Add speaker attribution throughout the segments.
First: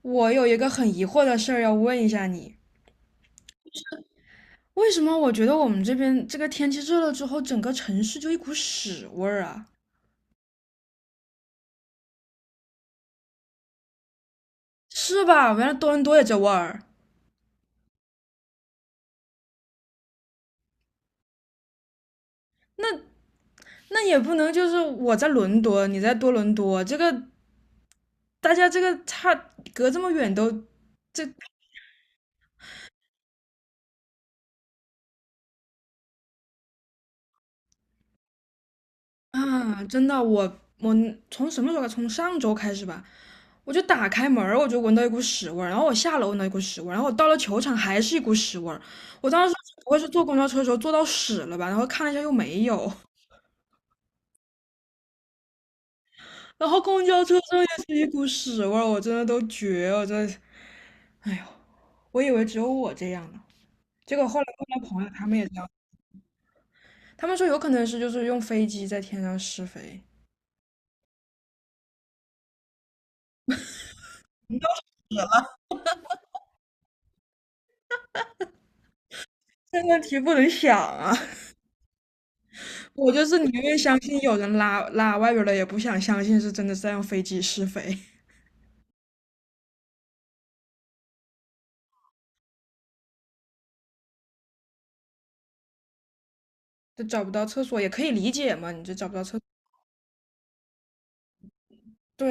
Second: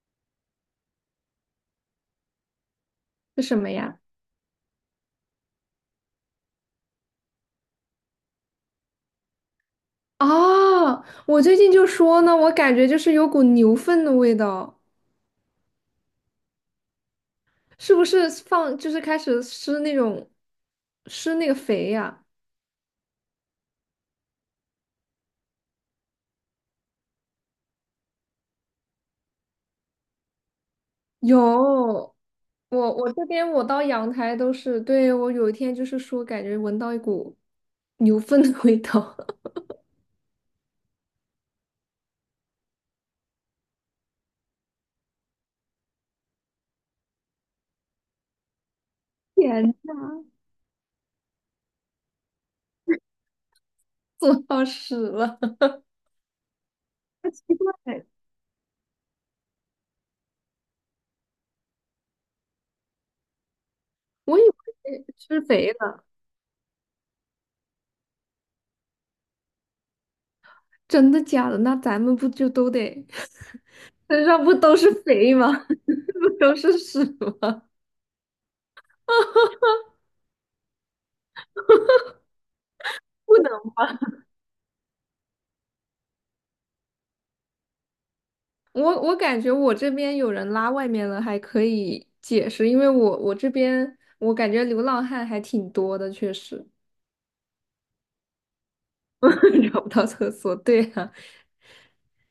Speaker 1: 我有一个很疑惑的事儿要问一下你，
Speaker 2: 是什么呀？
Speaker 1: 为什么我觉得我们这边这个天气热了之后，整个城市就一股屎味儿啊？
Speaker 2: 哦，我最近就说呢，我感觉就是有股牛粪的味道，
Speaker 1: 是吧？原来多伦多也这味儿。
Speaker 2: 是不是就是开始施那个肥呀？
Speaker 1: 那那也不能就是我在伦敦，你在多伦多，这个大家这个隔这么远都，这
Speaker 2: 有，我这边我到阳台都是，对，我有一天就是说感觉闻到一股牛粪的味道，
Speaker 1: 啊，真的，我从什么时候开始？从上周开始吧。我就打开门儿我就闻到一股屎味儿，然后我下楼闻到一股屎味儿，然后我到了球场还是一股屎味儿。我 当时
Speaker 2: 天，
Speaker 1: 不会是坐公交车的时候坐到屎了吧？然后看了一下又没有。
Speaker 2: 做到屎了，
Speaker 1: 然后公交 车
Speaker 2: 奇
Speaker 1: 上也是一
Speaker 2: 怪，
Speaker 1: 股屎味儿，我真的都绝了，我真的。哎呦，我以为只有我这样呢，结果
Speaker 2: 我
Speaker 1: 后
Speaker 2: 以
Speaker 1: 来问了朋
Speaker 2: 为
Speaker 1: 友，他们
Speaker 2: 施
Speaker 1: 也这样，
Speaker 2: 肥了，
Speaker 1: 他们说有可能是就是用飞机在天上施肥。
Speaker 2: 真的假的？那咱们不就都得 身上不都是肥吗？不都是屎吗？
Speaker 1: 这问题不能想啊。我就
Speaker 2: 不
Speaker 1: 是宁
Speaker 2: 能。
Speaker 1: 愿相信有人拉外边儿了，也不想相信是真的在用飞机试飞。
Speaker 2: 我感觉我这边有人拉外面了，还可以解释，因为我这边我感觉流浪汉还挺多的，确实
Speaker 1: 就找不到厕所也可以理解嘛，你这找不到厕所，
Speaker 2: 找不到厕所。对啊，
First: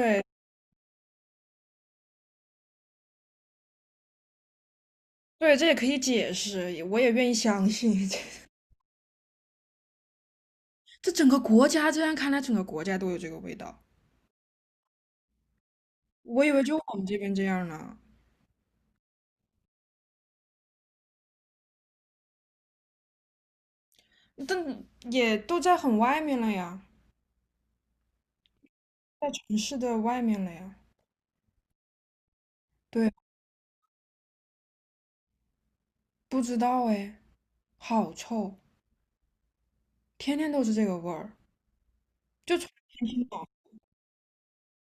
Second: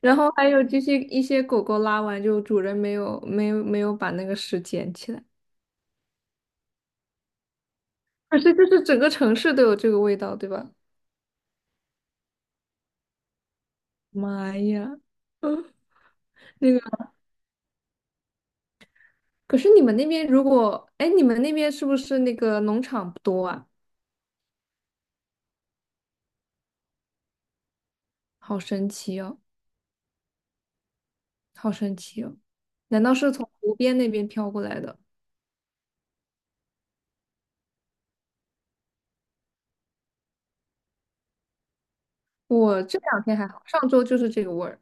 Speaker 2: 然后还有就是一些狗狗拉完就主人没有把那个屎捡起来，
Speaker 1: 对，这也可以解释，我也愿意相信。
Speaker 2: 可是 就是整个城市都有这个味道，对吧？
Speaker 1: 这整个国家这样看来，整个国家都有这个味道。
Speaker 2: 妈呀，
Speaker 1: 我以为
Speaker 2: 那
Speaker 1: 就我
Speaker 2: 个
Speaker 1: 们这边这样呢，
Speaker 2: 可是你们那边是不是那个农场不多啊？
Speaker 1: 但也都在很外面了呀，
Speaker 2: 好神奇
Speaker 1: 在
Speaker 2: 哦，
Speaker 1: 城市的外面了呀。
Speaker 2: 好神奇哦，难
Speaker 1: 对，
Speaker 2: 道是从湖边那边飘过来的？
Speaker 1: 不知道哎，好臭，天天都是这个味儿，就从
Speaker 2: 我这
Speaker 1: 天
Speaker 2: 两
Speaker 1: 听
Speaker 2: 天
Speaker 1: 到
Speaker 2: 还好，上周就是这个味儿。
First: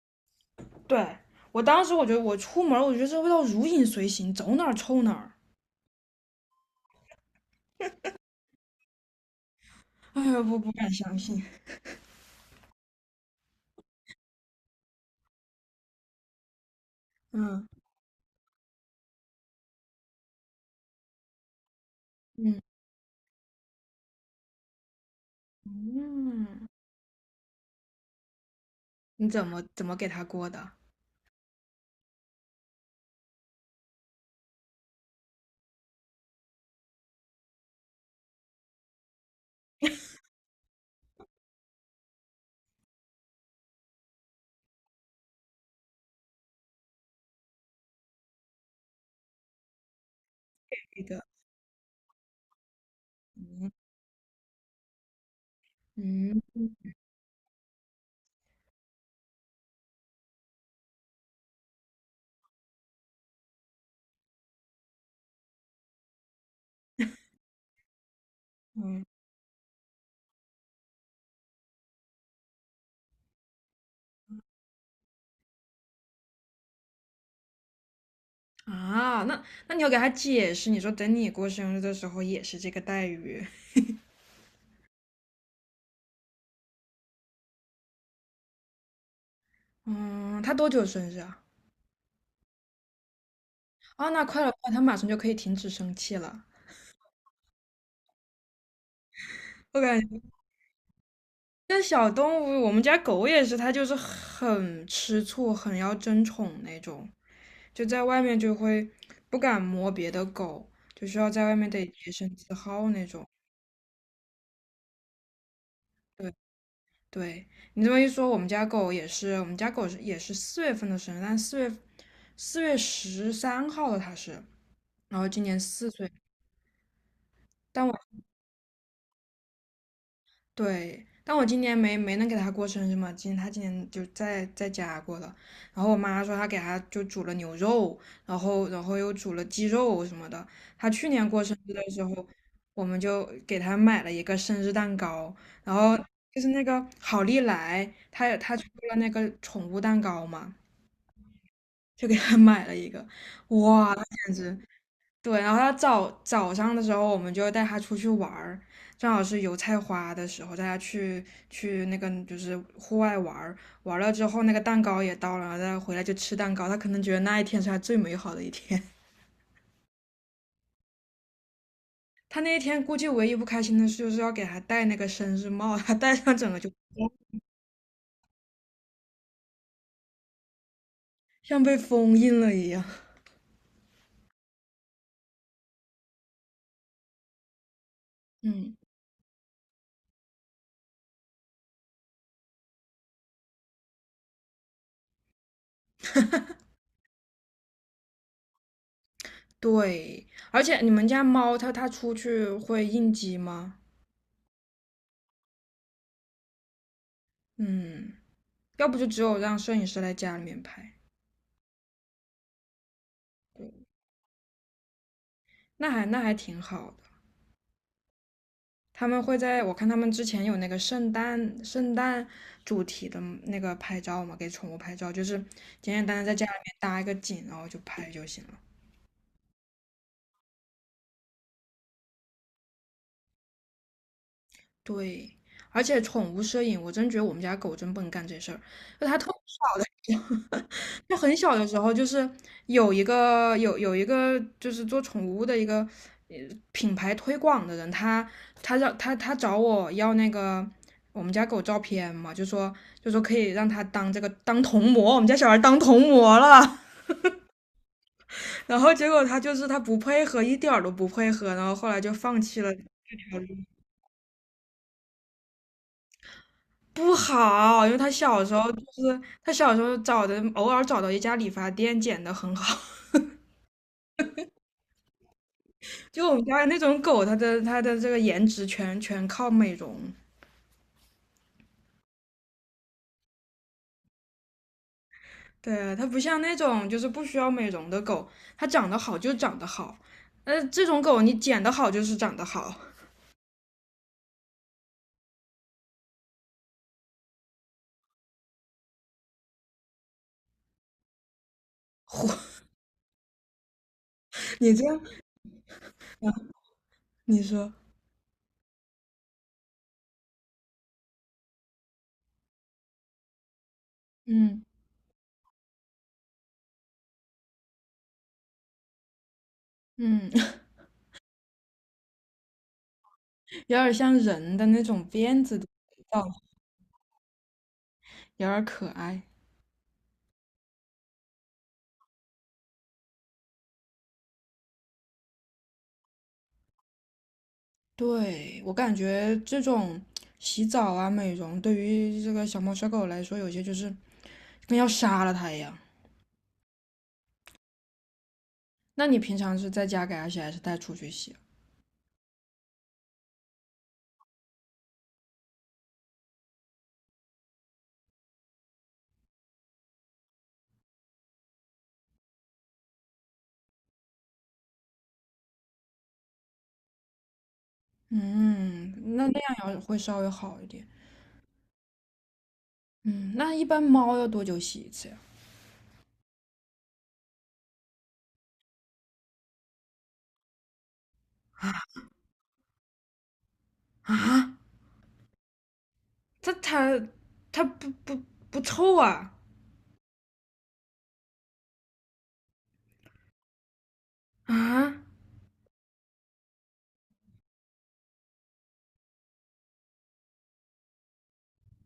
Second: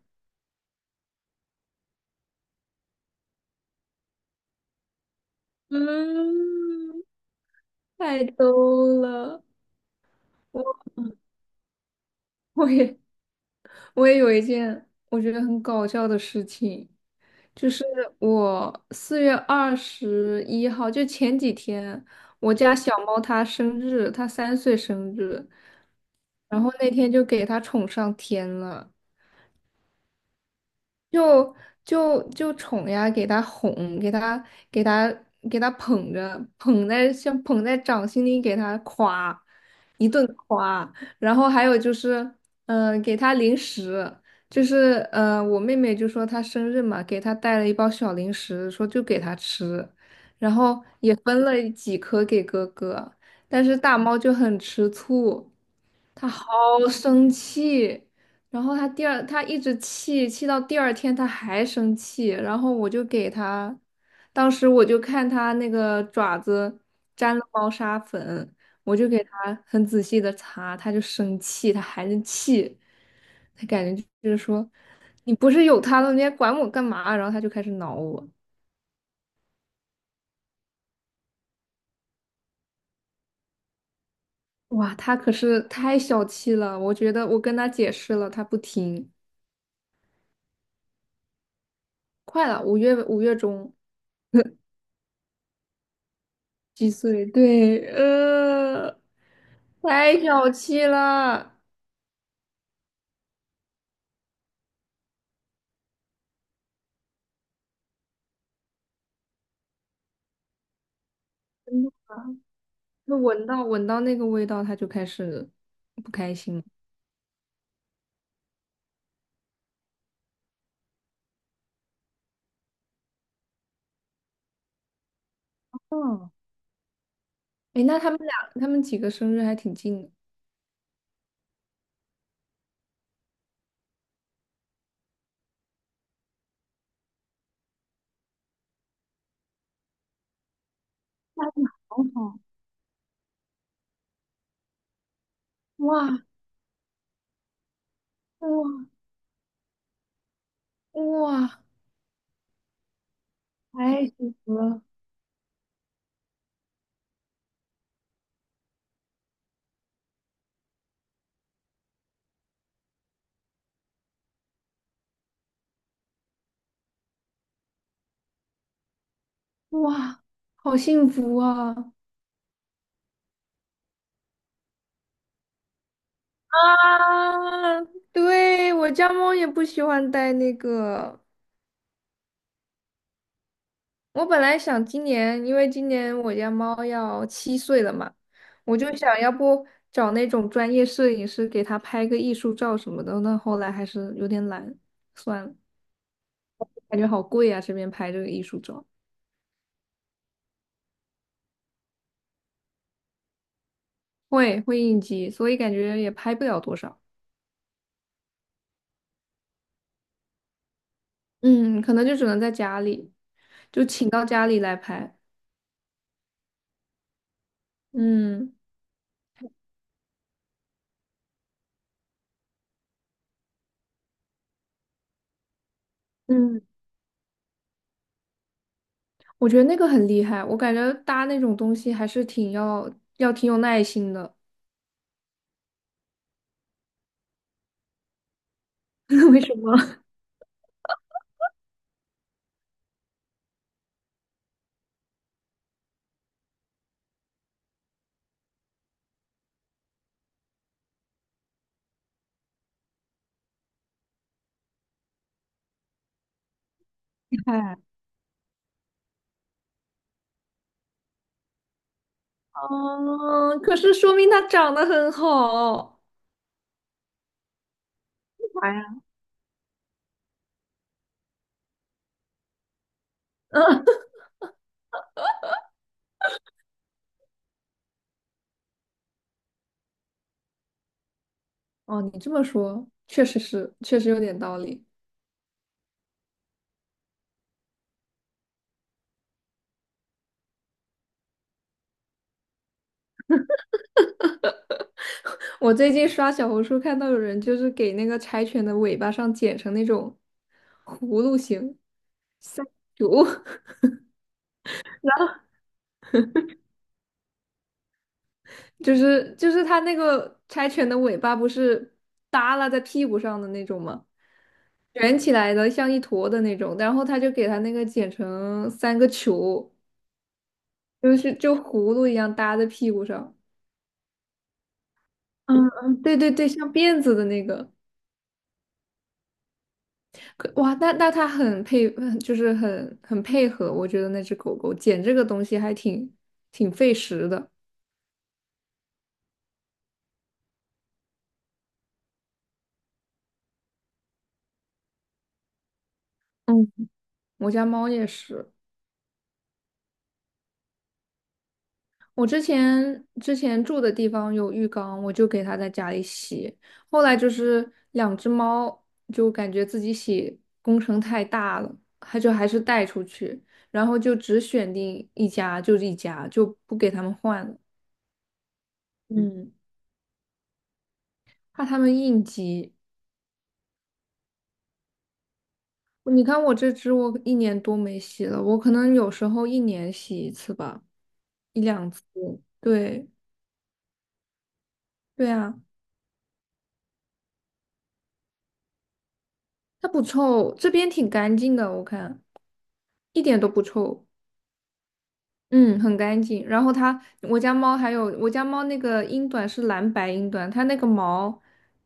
Speaker 1: 对我当时我觉得我出门我觉得这味道如影随形，走哪儿臭哪儿。
Speaker 2: 嗯，太逗了。
Speaker 1: 哎呀，我不敢
Speaker 2: 我
Speaker 1: 相信。
Speaker 2: 我也我也有一件我觉得很搞笑的事情，
Speaker 1: 嗯
Speaker 2: 就是我4月21日，就前几天，我
Speaker 1: 嗯
Speaker 2: 家小猫它生日，它3岁生日，
Speaker 1: 嗯，
Speaker 2: 然后那天就给它宠上天了。
Speaker 1: 你怎么给他过的？
Speaker 2: 就就宠呀，给他哄，给他给他捧着，像捧在掌心里，给他夸，一顿夸。然后还有就是，给他零食，就是我妹妹就说她生日嘛，给她带了一包小零食，说就给她吃，然后
Speaker 1: 给
Speaker 2: 也
Speaker 1: 的。
Speaker 2: 分了几颗给哥哥，但
Speaker 1: 嗯
Speaker 2: 是大猫就很吃醋。他好
Speaker 1: 嗯
Speaker 2: 生气，然后他第二，他一直气，气到第二天他还生气，然后我就给他，当时我就看他那个爪子沾了猫砂粉，我
Speaker 1: 嗯
Speaker 2: 就给他很仔细的擦，他就生气，他还是气，他感觉就是说，你不是有他了，你还管我干嘛？然后他就开始挠我，
Speaker 1: 啊，那你要给他解释，你说等你过生日的时候也是这个待遇。
Speaker 2: 哇，他可是太小气了，我觉得我跟他解释了，他不听，
Speaker 1: 嗯，他多久生日啊？
Speaker 2: 快了，五月中。
Speaker 1: 啊，那快了，快，他马上就可以停止生气了。
Speaker 2: 几岁？对，
Speaker 1: 我感觉
Speaker 2: 太小气了。
Speaker 1: 这小动物，我们家狗也是，它就是很吃醋，很要争宠那种。就在外面就会不敢摸别的狗，就需要在外面得洁身自好那
Speaker 2: 就
Speaker 1: 种。
Speaker 2: 闻到那个味道，他就开始。
Speaker 1: 对对，你这么一说，我们家狗也是，我们家狗也是四月份的生日，但四月十三号的它是，然后今年四岁。
Speaker 2: 嗯，哎，
Speaker 1: 但我。
Speaker 2: 那他们俩，他们几个生日还挺近的。
Speaker 1: 对，但我今年没能给他过生日嘛，今年就在家过了。然后我妈说她给他就煮了牛肉，然后又煮了鸡肉什么的。他去年过
Speaker 2: 那
Speaker 1: 生
Speaker 2: 你
Speaker 1: 日的
Speaker 2: 好
Speaker 1: 时候，
Speaker 2: 好，
Speaker 1: 我们就给他买了一个生日蛋糕，然后
Speaker 2: 哇
Speaker 1: 就是那个好利来，他也
Speaker 2: 哇
Speaker 1: 他出了那个宠物蛋糕嘛，
Speaker 2: 哇，
Speaker 1: 就给他买了一个，哇，他
Speaker 2: 太
Speaker 1: 简
Speaker 2: 幸福
Speaker 1: 直
Speaker 2: 了
Speaker 1: 对，然后他早上的时候，我们就带他出去玩儿，正好是油菜花的时候，带他去那个就是户外玩儿，玩了之后那个蛋糕也到了，然后他回来就吃蛋糕，他可能觉得那一天是他最美好的一天。
Speaker 2: 哇，好幸福啊！
Speaker 1: 他那一天估计唯一不开心的事就是要给他戴那个生日帽，他戴上整个就
Speaker 2: 啊！啊，对，我家猫也不喜欢戴那个。
Speaker 1: 像被封印了一样。
Speaker 2: 我本来想今年，因为今年我家猫要7岁了嘛，
Speaker 1: 嗯，
Speaker 2: 我就想要不找那种专业摄影师给它拍个艺术照什么的。那后来还是有点懒，算了，感觉好贵啊，这边拍这个艺术照，
Speaker 1: 对，而且你们家猫它出去会应激吗？
Speaker 2: 会应急，所以感觉也拍不了多少。
Speaker 1: 嗯，要不就只有让摄影师来家里面拍。
Speaker 2: 嗯，可能就只能在家里，就请到家里来拍。
Speaker 1: 那还挺好的。
Speaker 2: 嗯
Speaker 1: 他们会在我看他们之前有那个圣诞主题的那个拍照嘛，给宠物拍照，就是简简单单在家里
Speaker 2: 嗯，
Speaker 1: 面搭一个景，然后就拍就行了。
Speaker 2: 我觉得那个很厉害，我感觉搭那种东西还是要挺有耐心的。
Speaker 1: 对，而且宠物摄影，我真觉得我们家狗真不能干这事儿。就它特 别
Speaker 2: 为什么？
Speaker 1: 小的 时候，它很小的时候，就是有一个就是做宠物的一个呃品牌推广的人，他让他找我要那个我们家狗照片嘛，就说可以让他当这个当童模，我们家小孩当童模了。
Speaker 2: 哎
Speaker 1: 然后结果他就是他不配合，一点儿都不配合，然后后来就放弃了。
Speaker 2: 哦，可是说明它长得很好。
Speaker 1: 不好，因为他小时候
Speaker 2: 哎
Speaker 1: 就
Speaker 2: 呀，
Speaker 1: 是他小时候找的，偶尔找到一家理发店剪的很好。
Speaker 2: 嗯
Speaker 1: 就我们家那种狗，它的这个颜值全靠美容。
Speaker 2: 哦，你这么说，确实是，确实有点道理。
Speaker 1: 对啊，它不像那种就是不需要美容的狗，它长得好就长得好。这种狗你剪得好就是长得好。
Speaker 2: 我最近刷小红书看到有人就是给那个柴犬的尾巴上剪成那种葫芦形，
Speaker 1: 嚯，
Speaker 2: 哟，
Speaker 1: 你这样，啊你说，
Speaker 2: 就是它那个柴犬的尾巴不是耷拉在屁股上的那种吗？
Speaker 1: 嗯
Speaker 2: 卷起来的像一坨的那种，然后他就给它那个剪成三个球，
Speaker 1: 嗯，
Speaker 2: 就葫芦一样搭在屁股上。
Speaker 1: 有点像人的那种辫子的
Speaker 2: 嗯嗯，
Speaker 1: 味
Speaker 2: 对
Speaker 1: 道，
Speaker 2: 对对，像辫子的那个，
Speaker 1: 有点可爱。
Speaker 2: 可哇，那它很配，很就是很很配合。我觉得那只狗狗剪这个东西还挺费时的。
Speaker 1: 对，我感觉这种洗澡啊、美容，对于这个小猫小狗来说，有些就是跟要杀了它一样。
Speaker 2: 嗯，我家猫也是，
Speaker 1: 那你平常是在家给它洗，还是带出去洗？
Speaker 2: 我之前住的地方有浴缸，我就给它在家里洗。后来就是两只猫就感觉自己洗工程太大了，它就还是带出去，然后就只选定一家就是一家，就不给它们换了。
Speaker 1: 嗯，那那
Speaker 2: 嗯，
Speaker 1: 样要会稍微好一点。
Speaker 2: 怕它们应激。
Speaker 1: 嗯，那一般猫要多久洗一次呀？
Speaker 2: 你看我这只，我一年多没洗了，我可能有时候一年洗一次吧，一两次。对，
Speaker 1: 啊，
Speaker 2: 对啊，
Speaker 1: 它它它不臭啊？
Speaker 2: 它不臭，这边挺干净的，我看一点都不臭，
Speaker 1: 啊，
Speaker 2: 嗯，很干净。然后我家猫那个英短是蓝白英短，它那个毛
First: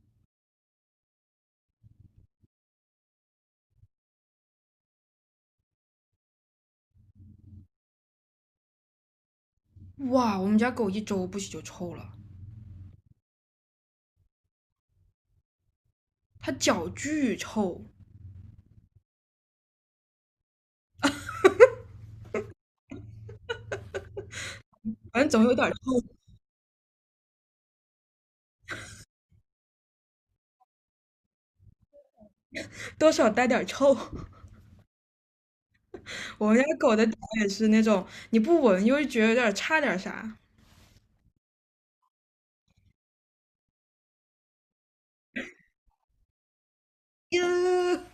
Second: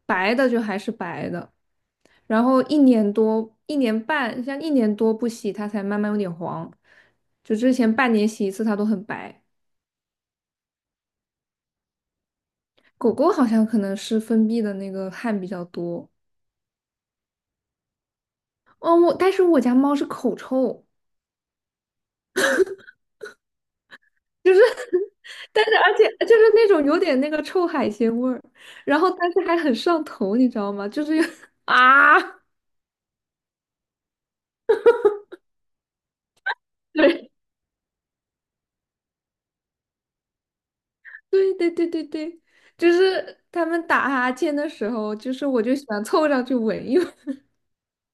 Speaker 2: 白的就还是白的，然后一年多、一年半，像一年多不洗，它才慢慢有点黄，就之前半年洗一次，它都很白。
Speaker 1: 哇，我们家狗一周不洗就臭了，
Speaker 2: 狗狗好像可能是分泌的那个汗比较多。
Speaker 1: 它脚巨臭，
Speaker 2: 哦，但是我家猫是口臭，就是
Speaker 1: 反正总有
Speaker 2: 但
Speaker 1: 点
Speaker 2: 是而
Speaker 1: 臭，
Speaker 2: 且就是那种有点那个臭海鲜味儿，然后但是还很上头，你知道吗？就是有 啊，
Speaker 1: 多少带点臭。我们家狗的脚
Speaker 2: 对
Speaker 1: 也是那种，你不闻又觉得有点差点啥。
Speaker 2: 对对对对对，就是他们打哈欠的时候，就是我就喜欢凑上去闻一闻，
Speaker 1: 呀，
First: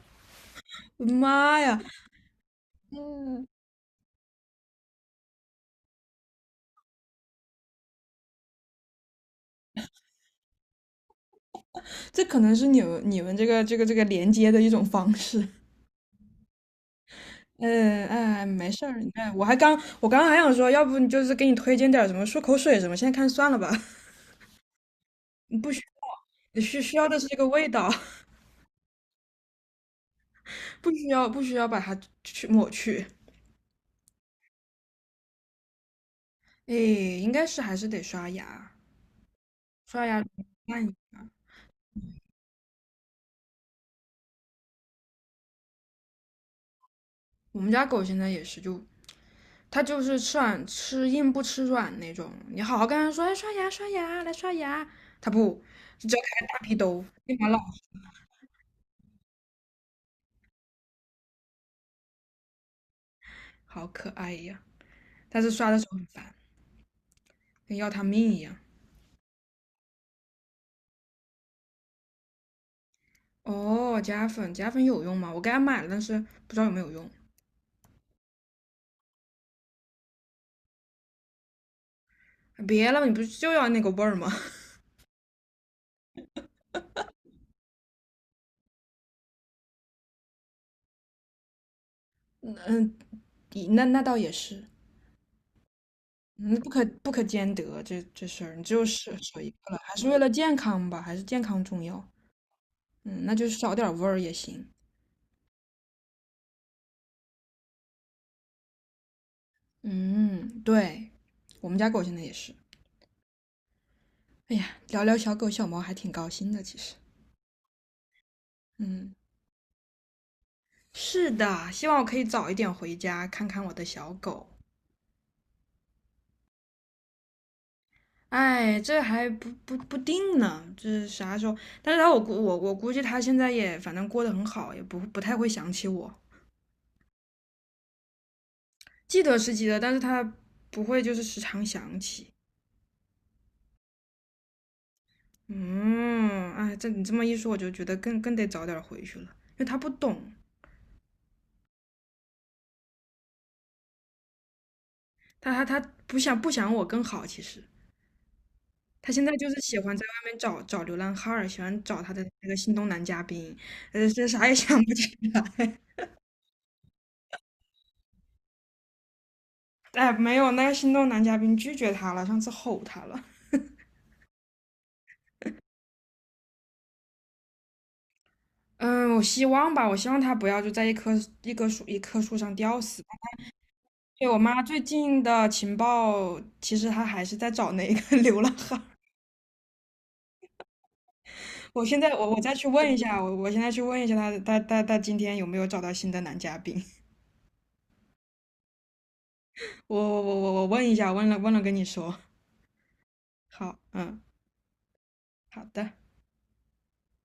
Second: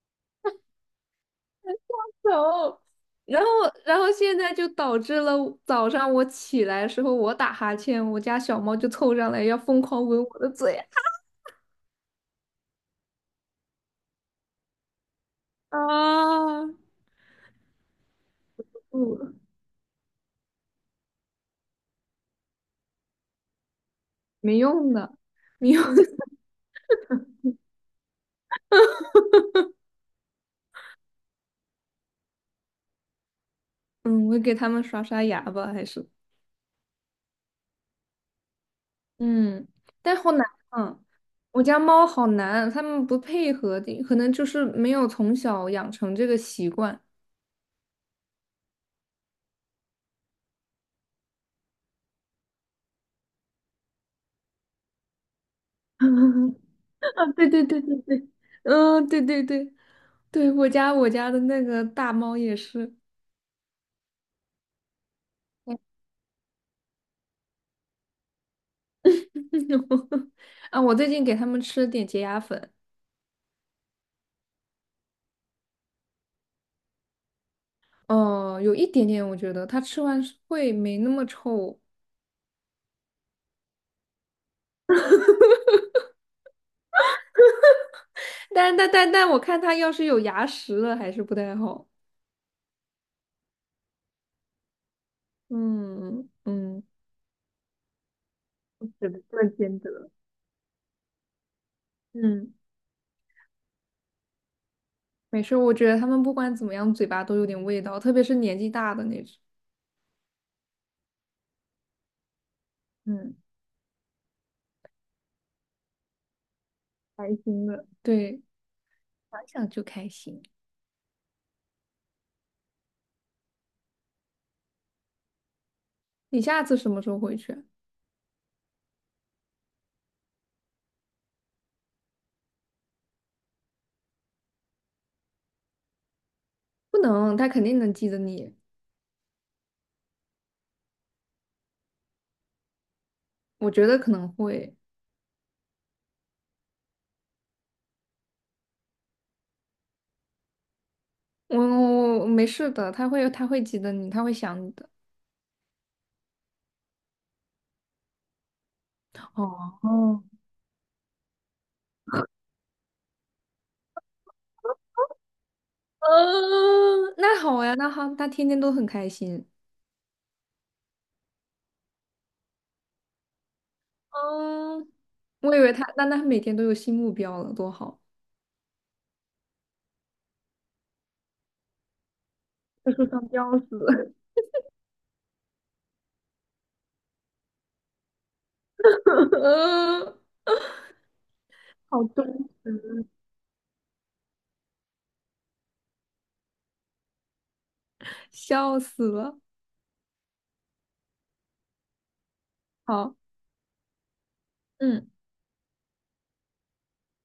Speaker 1: 我的妈呀！
Speaker 2: 然后。然
Speaker 1: 嗯，
Speaker 2: 后，现在就导致了早上我起来的时候，我打哈欠，我家小猫就凑上来要疯狂闻我的嘴。
Speaker 1: 这可能是你们这个连接的一种方式。
Speaker 2: 啊，
Speaker 1: 嗯，哎，没事儿。哎，
Speaker 2: 嗯，
Speaker 1: 我刚刚还想说，要不你就是给你推荐点儿什么漱口水什么，现在看算了吧。
Speaker 2: 没用的，没
Speaker 1: 不需
Speaker 2: 用的。
Speaker 1: 要，需要的是这个味道。不需要把它去抹去。
Speaker 2: 嗯，我给他们刷刷牙吧，还是
Speaker 1: 哎，应该是还是得刷牙，
Speaker 2: 嗯，
Speaker 1: 刷
Speaker 2: 但
Speaker 1: 牙
Speaker 2: 好难
Speaker 1: 那一。
Speaker 2: 啊！我家猫好难，它们不配合的，可能就是没有从小养成这个习惯。
Speaker 1: 我们家狗现在也是，就他就是吃软吃硬不吃软那种。你好好跟他说，哎，刷牙刷牙，来刷牙，他不，只要开大 屁兜，
Speaker 2: 啊，
Speaker 1: 立
Speaker 2: 对
Speaker 1: 马老
Speaker 2: 对对对对，嗯，对对对对，我家的那个大猫也是，
Speaker 1: 好可爱呀。但是刷的时候很烦，跟要他命一样。
Speaker 2: 啊，我最近给它们吃了点洁牙粉，
Speaker 1: 哦，夹粉有用吗？我给他买了，但是不知道有没有用。
Speaker 2: 有一点点，我觉得它吃完是会没那么臭，
Speaker 1: 别了，你不是就要那个味儿吗？
Speaker 2: 但我看他要是有牙石了，还是不太好。
Speaker 1: 嗯，那倒也是。
Speaker 2: 嗯
Speaker 1: 嗯，不
Speaker 2: 嗯，
Speaker 1: 可不可兼得这事儿，你只有
Speaker 2: 只这
Speaker 1: 舍
Speaker 2: 么
Speaker 1: 一个了，
Speaker 2: 兼
Speaker 1: 还是
Speaker 2: 得。
Speaker 1: 为了健康吧，还是健康重要。
Speaker 2: 嗯，
Speaker 1: 嗯，那就少点味儿也行。
Speaker 2: 没事，我觉得他们不管怎么样，嘴巴都有点味道，特别是年纪大的那种。
Speaker 1: 嗯，对，我们家狗现在也是。
Speaker 2: 嗯，
Speaker 1: 哎呀，聊聊小狗小猫还挺高兴的，其实。
Speaker 2: 开心的。对，
Speaker 1: 嗯，
Speaker 2: 想想就开心。
Speaker 1: 是的，希望我可以早一点回家看看我的小狗。
Speaker 2: 你下次什么时候回去啊？
Speaker 1: 哎，这还不定呢，这啥时候？但是他我估计他现在也反正过得很好，也不太会想起我，
Speaker 2: 不能，他肯定能记得你。
Speaker 1: 记得是记得，但是他不会就是时常想起。
Speaker 2: 我觉得可能会，
Speaker 1: 嗯，哎，这你这么一说，我就觉得更得早点回去了，因为他不懂，
Speaker 2: 我没事的，他会记得你，他会想你的。
Speaker 1: 他不想我更好，其实。他现在就是喜
Speaker 2: 哦，
Speaker 1: 欢在
Speaker 2: 哦，
Speaker 1: 外面找找流浪汉儿，喜欢找他的那个心动男嘉宾，这啥也想不起。
Speaker 2: 嗯，那好呀，那好，他天天都很开心。
Speaker 1: 哎，没有，那个心动男嘉宾拒绝他了，上次吼他了。
Speaker 2: 嗯，我以为他，那他每天都有新目标了，多好！
Speaker 1: 嗯，我希望吧，我希望他不要就在一棵树上吊死。
Speaker 2: 要吊死，
Speaker 1: 对，我妈最近的情报，其实她还是在找那个 流浪汉。
Speaker 2: 嗯，
Speaker 1: 我现
Speaker 2: 好
Speaker 1: 在
Speaker 2: 逗，
Speaker 1: 再去问一下，我现在去问一下他今天有没有找到新的男嘉宾？
Speaker 2: 笑死了。
Speaker 1: 我问一下，问了跟你说。
Speaker 2: 好，
Speaker 1: 好，嗯，
Speaker 2: 嗯。
Speaker 1: 好的。